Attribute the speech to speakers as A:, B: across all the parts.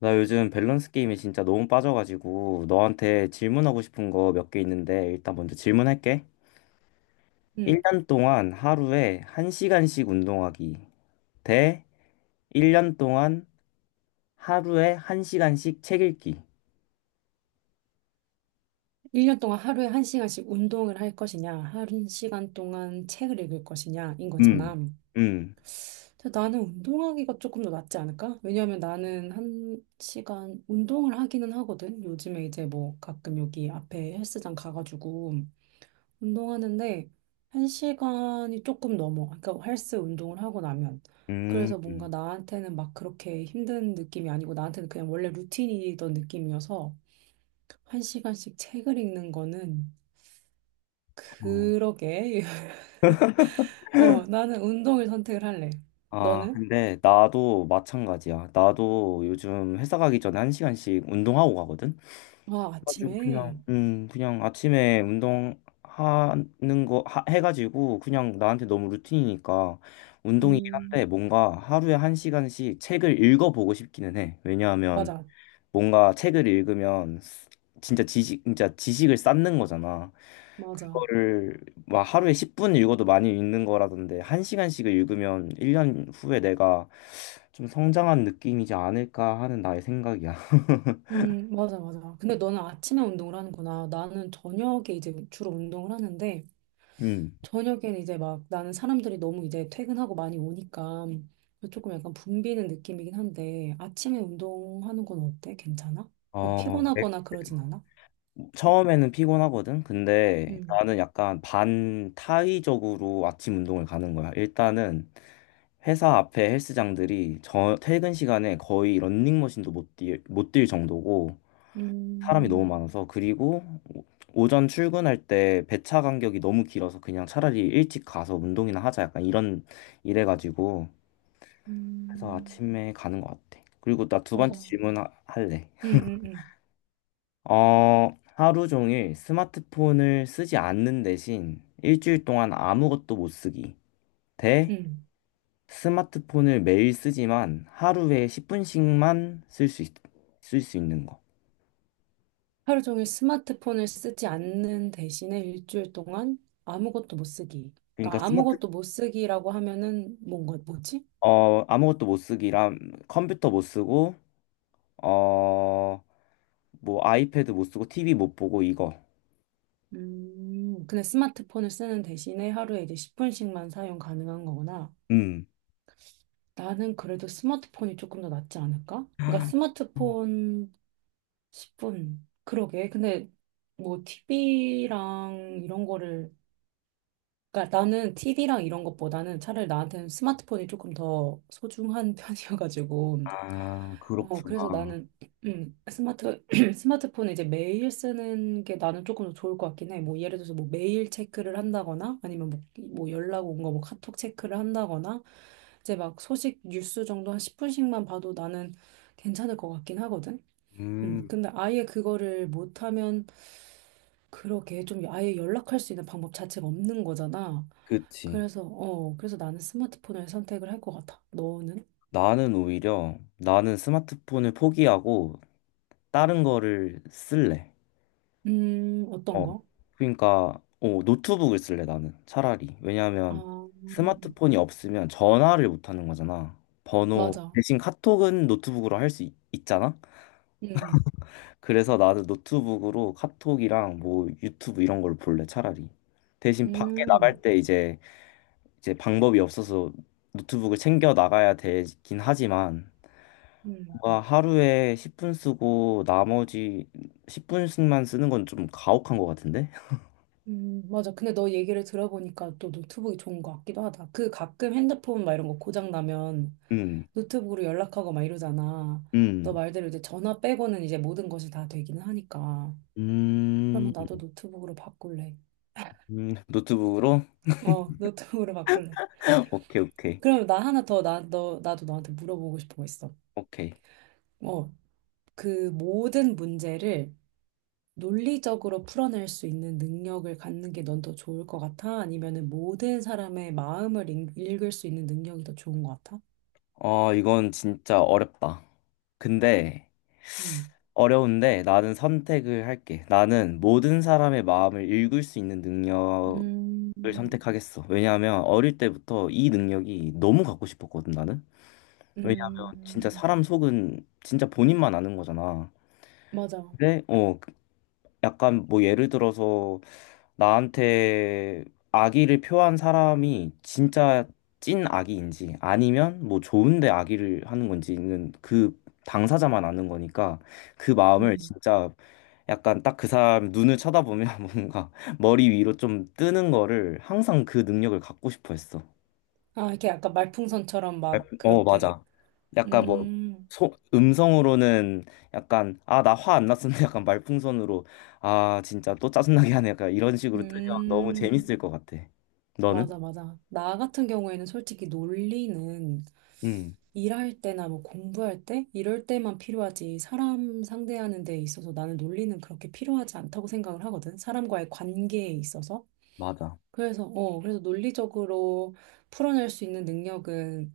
A: 나 요즘 밸런스 게임에 진짜 너무 빠져가지고 너한테 질문하고 싶은 거 몇 개 있는데 일단 먼저 질문할게.
B: 음,
A: 1년 동안 하루에 1시간씩 운동하기 대 1년 동안 하루에 1시간씩 책 읽기.
B: 1년 동안 하루에 1시간씩 운동을 할 것이냐, 1시간 동안 책을 읽을 것이냐인
A: 음.
B: 거잖아.
A: 음.
B: 근데 나는 운동하기가 조금 더 낫지 않을까? 왜냐하면 나는 1시간 운동을 하기는 하거든. 요즘에 이제 뭐 가끔 여기 앞에 헬스장 가가지고 운동하는데 1시간이 조금 넘어. 그러니까 헬스 운동을 하고 나면.
A: 음.
B: 그래서 뭔가
A: 음.
B: 나한테는 막 그렇게 힘든 느낌이 아니고 나한테는 그냥 원래 루틴이던 느낌이어서 1시간씩 책을 읽는 거는
A: 어.
B: 그러게. 어, 나는 운동을 선택을 할래.
A: 아,
B: 너는?
A: 근데 나도 마찬가지야. 나도 요즘 회사 가기 전에 1시간씩 운동하고 가거든.
B: 아,
A: 가지고
B: 아침에.
A: 그냥 그냥 아침에 운동하는 거 해가지고 그냥 나한테 너무 루틴이니까 운동이긴 한데
B: 음,
A: 뭔가 하루에 한 시간씩 책을 읽어보고 싶기는 해. 왜냐하면
B: 맞아.
A: 뭔가 책을 읽으면 진짜 지식을 쌓는 거잖아.
B: 맞아.
A: 그거를 막 하루에 10분 읽어도 많이 읽는 거라던데 한시간씩을 읽으면 1년 후에 내가 좀 성장한 느낌이지 않을까 하는 나의 생각이야.
B: 맞아, 맞아. 근데 너는 아침에 운동을 하는구나. 나는 저녁에 이제 주로 운동을 하는데,
A: 음.
B: 저녁에는 이제 막 나는 사람들이 너무 이제 퇴근하고 많이 오니까 조금 약간 붐비는 느낌이긴 한데, 아침에 운동하는 건 어때? 괜찮아? 막
A: 어,
B: 피곤하거나 그러진 않아?
A: 처음에는 피곤하거든. 근데
B: 음,
A: 나는 약간 반타의적으로 아침 운동을 가는 거야. 일단은 회사 앞에 헬스장들이 저 퇴근 시간에 거의 런닝머신도 못 뛸 정도고 사람이 너무
B: 음,
A: 많아서 그리고 오- 오전 출근할 때 배차 간격이 너무 길어서 그냥 차라리 일찍 가서 운동이나 하자 약간 이런 이래가지고 그래서
B: 음,
A: 아침에 가는 것 같아. 그리고 나 두 번째
B: 맞아.
A: 질문 할래.
B: 음, 음, 음.
A: 어, 하루 종일 스마트폰을 쓰지 않는 대신 일주일 동안 아무것도 못 쓰기. 대
B: 음.
A: 스마트폰을 매일 쓰지만 하루에 10분씩만 쓸 수 있는 거.
B: 하루 종일 스마트폰을 쓰지 않는 대신에 일주일 동안 아무것도 못 쓰기.
A: 그러니까
B: 그러니까 아무것도 못 쓰기라고 하면은 뭔가 뭐지?
A: 아무것도 못 쓰기랑 컴퓨터 못 쓰고, 어, 뭐 아이패드 못 쓰고 TV 못 보고 이거.
B: 그냥 스마트폰을 쓰는 대신에 하루에 이제 10분씩만 사용 가능한 거구나.
A: 음.
B: 나는 그래도 스마트폰이 조금 더 낫지 않을까? 그러니까 스마트폰 10분. 그러게. 근데 뭐 TV랑 이런 거를 그러니까 나는 티비랑 이런 것보다는 차라리 나한테는 스마트폰이 조금 더 소중한 편이어가지고
A: 아,
B: 그래서
A: 그렇구나.
B: 나는 스마트 스마트폰을 이제 매일 쓰는 게 나는 조금 더 좋을 것 같긴 해. 뭐 예를 들어서 뭐 메일 체크를 한다거나 아니면 뭐 연락 온 거 뭐 카톡 체크를 한다거나 이제 막 소식 뉴스 정도 한 10분씩만 봐도 나는 괜찮을 것 같긴 하거든.
A: 음,
B: 근데 아예 그거를 못하면 그렇게 좀 아예 연락할 수 있는 방법 자체가 없는 거잖아.
A: 그치.
B: 그래서 나는 스마트폰을 선택을 할 것 같아. 너는?
A: 나는 오히려 나는 스마트폰을 포기하고 다른 거를 쓸래.
B: 어떤
A: 어.
B: 거?
A: 그러니까 노트북을 쓸래 나는 차라리.
B: 아,
A: 왜냐하면 스마트폰이 없으면 전화를 못 하는 거잖아. 번호
B: 맞아.
A: 대신 카톡은 노트북으로 할 수 있잖아.
B: 음,
A: 그래서 나도 노트북으로 카톡이랑 뭐 유튜브 이런 걸 볼래 차라리. 대신 밖에 나갈
B: 음,
A: 때 이제 방법이 없어서 노트북을 챙겨 나가야 되긴 하지만
B: 음,
A: 뭔가 하루에 10분 쓰고 나머지 10분씩만 쓰는 건 좀 가혹한 것 같은데?
B: 맞아. 근데 너 얘기를 들어보니까 또 노트북이 좋은 것 같기도 하다. 그 가끔 핸드폰 막 이런 거 고장 나면
A: 음,
B: 노트북으로 연락하고 막 이러잖아. 너
A: 음,
B: 말대로 이제 전화 빼고는 이제 모든 것이 다 되기는 하니까. 그러면
A: 음,
B: 나도 노트북으로 바꿀래.
A: 노트북으로?
B: 어, 노트북으로 바꿀래.
A: 오케이, 오케이,
B: 그러면 나 하나 더, 나도 너한테 물어보고 싶은 거 있어.
A: 오케이.
B: 어, 그 모든 문제를 논리적으로 풀어낼 수 있는 능력을 갖는 게 넌 더 좋을 것 같아? 아니면은 모든 사람의 마음을 읽을 수 있는 능력이 더 좋은 것 같아?
A: 어, 이건 진짜 어렵다. 근데,
B: 음.
A: 어려운데 나는 선택을 할게. 나는 모든 사람의 마음을 읽을 수 있는 능력을
B: 음,
A: 선택하겠어. 왜냐하면 어릴 때부터 이 능력이 너무 갖고 싶었거든, 나는. 왜냐하면 진짜
B: 음,
A: 사람 속은 진짜 본인만 아는 거잖아.
B: 맞아.
A: 근데, 약간 뭐 예를 들어서 나한테 악의를 표한 사람이 진짜 찐 악의인지 아니면 뭐 좋은데 악의를 하는 건지는 그 당사자만 아는 거니까 그 마음을
B: 음.
A: 진짜 약간 딱 그 사람 눈을 쳐다보면 뭔가 머리 위로 좀 뜨는 거를 항상 그 능력을 갖고 싶어 했어.
B: 아, 이렇게 약간 말풍선처럼 막 그렇게.
A: 맞아. 약간 뭐,
B: 음,
A: 음성으로는 약간, 아, 나 화 안 났었는데 약간 말풍선으로, 아, 진짜 또 짜증나게 하네. 약간 이런 식으로 뜨면 너무
B: 음,
A: 재밌을 것 같아. 너는?
B: 맞아, 맞아. 나 같은 경우에는 솔직히 논리는
A: 응,
B: 일할 때나 뭐 공부할 때 이럴 때만 필요하지 사람 상대하는 데 있어서 나는 논리는 그렇게 필요하지 않다고 생각을 하거든. 사람과의 관계에 있어서.
A: 맞아.
B: 그래서 논리적으로 풀어낼 수 있는 능력은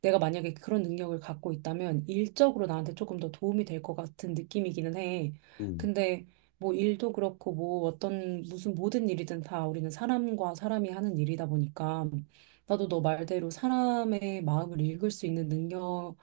B: 내가 만약에 그런 능력을 갖고 있다면 일적으로 나한테 조금 더 도움이 될 것 같은 느낌이기는 해.
A: 응,
B: 근데 뭐 일도 그렇고 뭐 어떤 무슨 모든 일이든 다 우리는 사람과 사람이 하는 일이다 보니까 나도 너 말대로 사람의 마음을 읽을 수 있는 능력을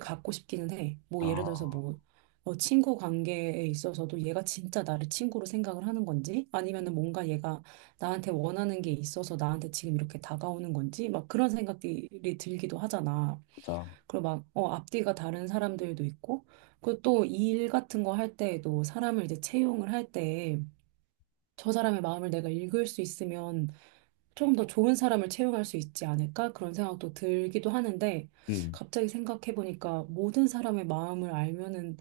B: 갖고 싶기는 해. 뭐
A: 아,
B: 예를 들어서 뭐 친구 관계에 있어서도 얘가 진짜 나를 친구로 생각을 하는 건지 아니면은 뭔가 얘가 나한테 원하는 게 있어서 나한테 지금 이렇게 다가오는 건지 막 그런 생각들이 들기도 하잖아.
A: 맞아.
B: 그리고 막 앞뒤가 다른 사람들도 있고 그리고 또 일 같은 거 할 때에도 사람을 이제 채용을 할 때 저 사람의 마음을 내가 읽을 수 있으면 좀 더 좋은 사람을 채용할 수 있지 않을까? 그런 생각도 들기도 하는데
A: 응.
B: 갑자기 생각해 보니까 모든 사람의 마음을 알면은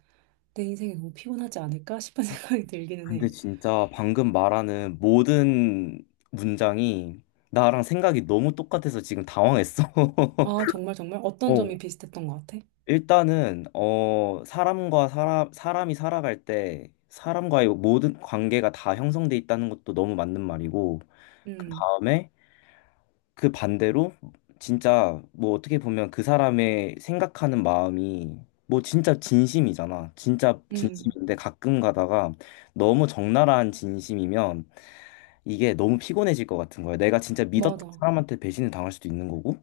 B: 내 인생이 너무 피곤하지 않을까 싶은 생각이 들기는 해.
A: 근데 진짜 방금 말하는 모든 문장이 나랑 생각이 너무 똑같아서 지금 당황했어.
B: 아, 정말 정말 어떤
A: 어,
B: 점이 비슷했던 것 같아?
A: 일단은 사람과 사람이 살아갈 때 사람과의 모든 관계가 다 형성돼 있다는 것도 너무 맞는 말이고 그
B: 음,
A: 다음에 그 반대로 진짜 뭐 어떻게 보면 그 사람의 생각하는 마음이 뭐 진짜 진심이잖아. 진짜
B: 음.
A: 진심인데 가끔 가다가 너무 적나라한 진심이면 이게 너무 피곤해질 것 같은 거야. 내가 진짜 믿었던
B: 맞아.
A: 사람한테 배신을 당할 수도 있는 거고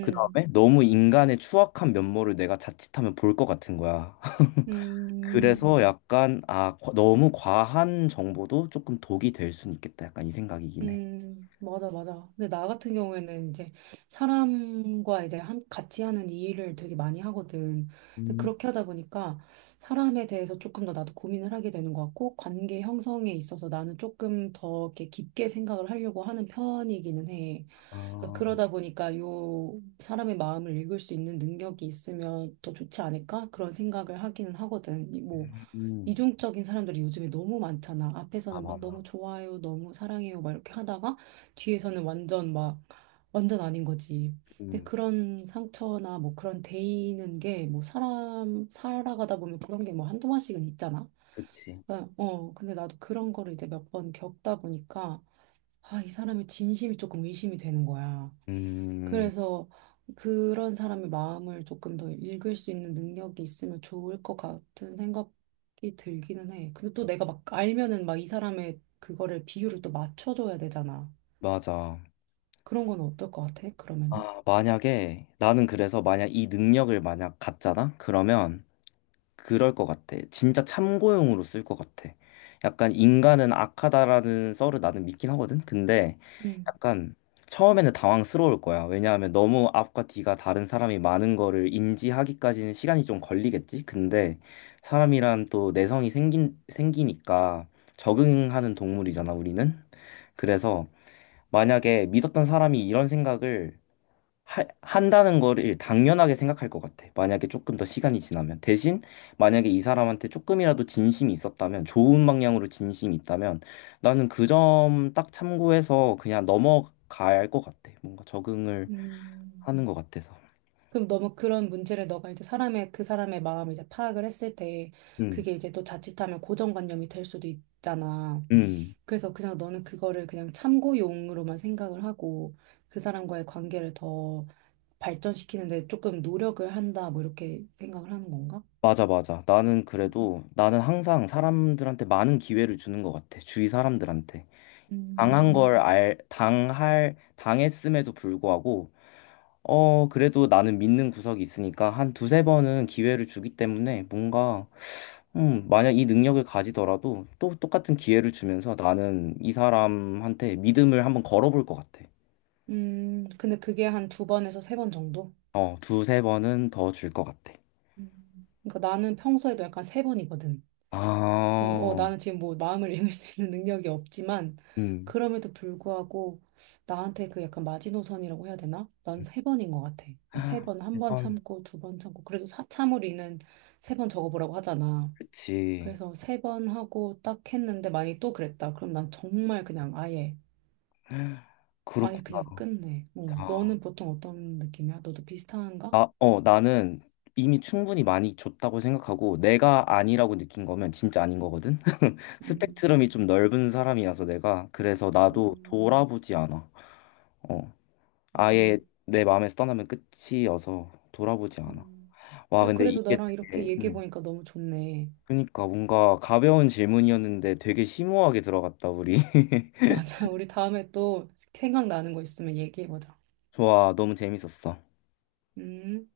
A: 그 다음에 너무 인간의 추악한 면모를 내가 자칫하면 볼 것 같은 거야.
B: 음,
A: 그래서 약간 아 너무 과한 정보도 조금 독이 될 수는 있겠다. 약간 이 생각이긴 해.
B: 맞아, 맞아. 근데 나 같은 경우에는 이제 사람과 이제 같이 하는 이 일을 되게 많이 하거든. 근데
A: 음,
B: 그렇게 하다 보니까 사람에 대해서 조금 더 나도 고민을 하게 되는 것 같고, 관계 형성에 있어서 나는 조금 더 이렇게 깊게 생각을 하려고 하는 편이기는 해. 그러니까
A: 아,
B: 그러다 보니까 요 사람의 마음을 읽을 수 있는 능력이 있으면 더 좋지 않을까? 그런 생각을 하기는 하거든. 이 뭐,
A: 음,
B: 이중적인 사람들이 요즘에 너무 많잖아.
A: 아
B: 앞에서는 막
A: 많아.
B: 너무 좋아요, 너무 사랑해요, 막 이렇게 하다가 뒤에서는 완전 막 완전 아닌 거지. 근데
A: 음,
B: 그런 상처나 뭐 그런 데이는 게 뭐 사람 살아가다 보면 그런 게 뭐 한두 번씩은 있잖아.
A: 그치.
B: 그러니까, 근데 나도 그런 거를 이제 몇 번 겪다 보니까 아, 이 사람의 진심이 조금 의심이 되는 거야.
A: 음,
B: 그래서 그런 사람의 마음을 조금 더 읽을 수 있는 능력이 있으면 좋을 것 같은 생각이 들기는 해. 근데 또 내가 막 알면은 막 이 사람의 그거를 비율을 또 맞춰줘야 되잖아.
A: 맞아.
B: 그런 건 어떨 것 같아? 그러면은?
A: 아 만약에 나는 그래서 만약 이 능력을 만약 갖잖아? 그러면 그럴 것 같아. 진짜 참고용으로 쓸 것 같아. 약간 인간은 악하다라는 썰을 나는 믿긴 하거든. 근데
B: 음.
A: 약간 처음에는 당황스러울 거야. 왜냐하면 너무 앞과 뒤가 다른 사람이 많은 거를 인지하기까지는 시간이 좀 걸리겠지. 근데 사람이란 또 내성이 생기니까 적응하는 동물이잖아, 우리는. 그래서 만약에 믿었던 사람이 이런 생각을 한다는 거를 당연하게 생각할 것 같아. 만약에 조금 더 시간이 지나면. 대신 만약에 이 사람한테 조금이라도 진심이 있었다면, 좋은 방향으로 진심이 있다면, 나는 그 점 딱 참고해서 그냥 넘어갈 것 같아. 뭔가 적응을
B: 음.
A: 하는 것 같아서.
B: 그럼 너무 그런 문제를 너가 이제 사람의 그 사람의 마음을 이제 파악을 했을 때
A: 음,
B: 그게 이제 또 자칫하면 고정관념이 될 수도 있잖아.
A: 음.
B: 그래서 그냥 너는 그거를 그냥 참고용으로만 생각을 하고 그 사람과의 관계를 더 발전시키는데 조금 노력을 한다, 뭐 이렇게 생각을 하는 건가?
A: 맞아, 맞아. 나는 그래도, 나는 항상 사람들한테 많은 기회를 주는 것 같아. 주위 사람들한테. 당한
B: 음,
A: 걸 알, 당할, 당했음에도 불구하고, 어, 그래도 나는 믿는 구석이 있으니까 한 두세 번은 기회를 주기 때문에 뭔가, 만약 이 능력을 가지더라도 또 똑같은 기회를 주면서 나는 이 사람한테 믿음을 한번 걸어볼 것 같아.
B: 근데 그게 한 두 번에서 세 번 정도?
A: 어, 두세 번은 더 줄 것 같아.
B: 그러니까 나는 평소에도 약간 세 번이거든.
A: 아,
B: 나는 지금 뭐 마음을 읽을 수 있는 능력이 없지만,
A: 음.
B: 그럼에도 불구하고 나한테 그 약간 마지노선이라고 해야 되나? 난 세 번인 것 같아. 그러니까 세 번, 한 번
A: 이건
B: 참고, 두 번 참고, 그래도 참으리는 세 번 적어보라고 하잖아.
A: 그치.
B: 그래서 세 번 하고 딱 했는데 만약에 또 그랬다. 그럼 난 정말 그냥 아예
A: 그렇구나.
B: 그냥 끝내. 어.
A: 아,
B: 너는 보통 어떤 느낌이야? 너도 비슷한가?
A: 나는 이미 충분히 많이 줬다고 생각하고 내가 아니라고 느낀 거면 진짜 아닌 거거든.
B: 음,
A: 스펙트럼이 좀 넓은 사람이라서 내가 그래서 나도
B: 음,
A: 돌아보지 않아. 어. 아예
B: 음,
A: 내 마음에서 떠나면 끝이어서 돌아보지 않아.
B: 음.
A: 와,
B: 근데
A: 근데
B: 그래도
A: 이게
B: 나랑 이렇게
A: 되게
B: 얘기해보니까 너무 좋네.
A: 그러니까 뭔가 가벼운 질문이었는데 되게 심오하게 들어갔다, 우리.
B: 맞아. 우리 다음에 또 생각나는 거 있으면 얘기해보자.
A: 좋아, 너무 재밌었어.
B: 음.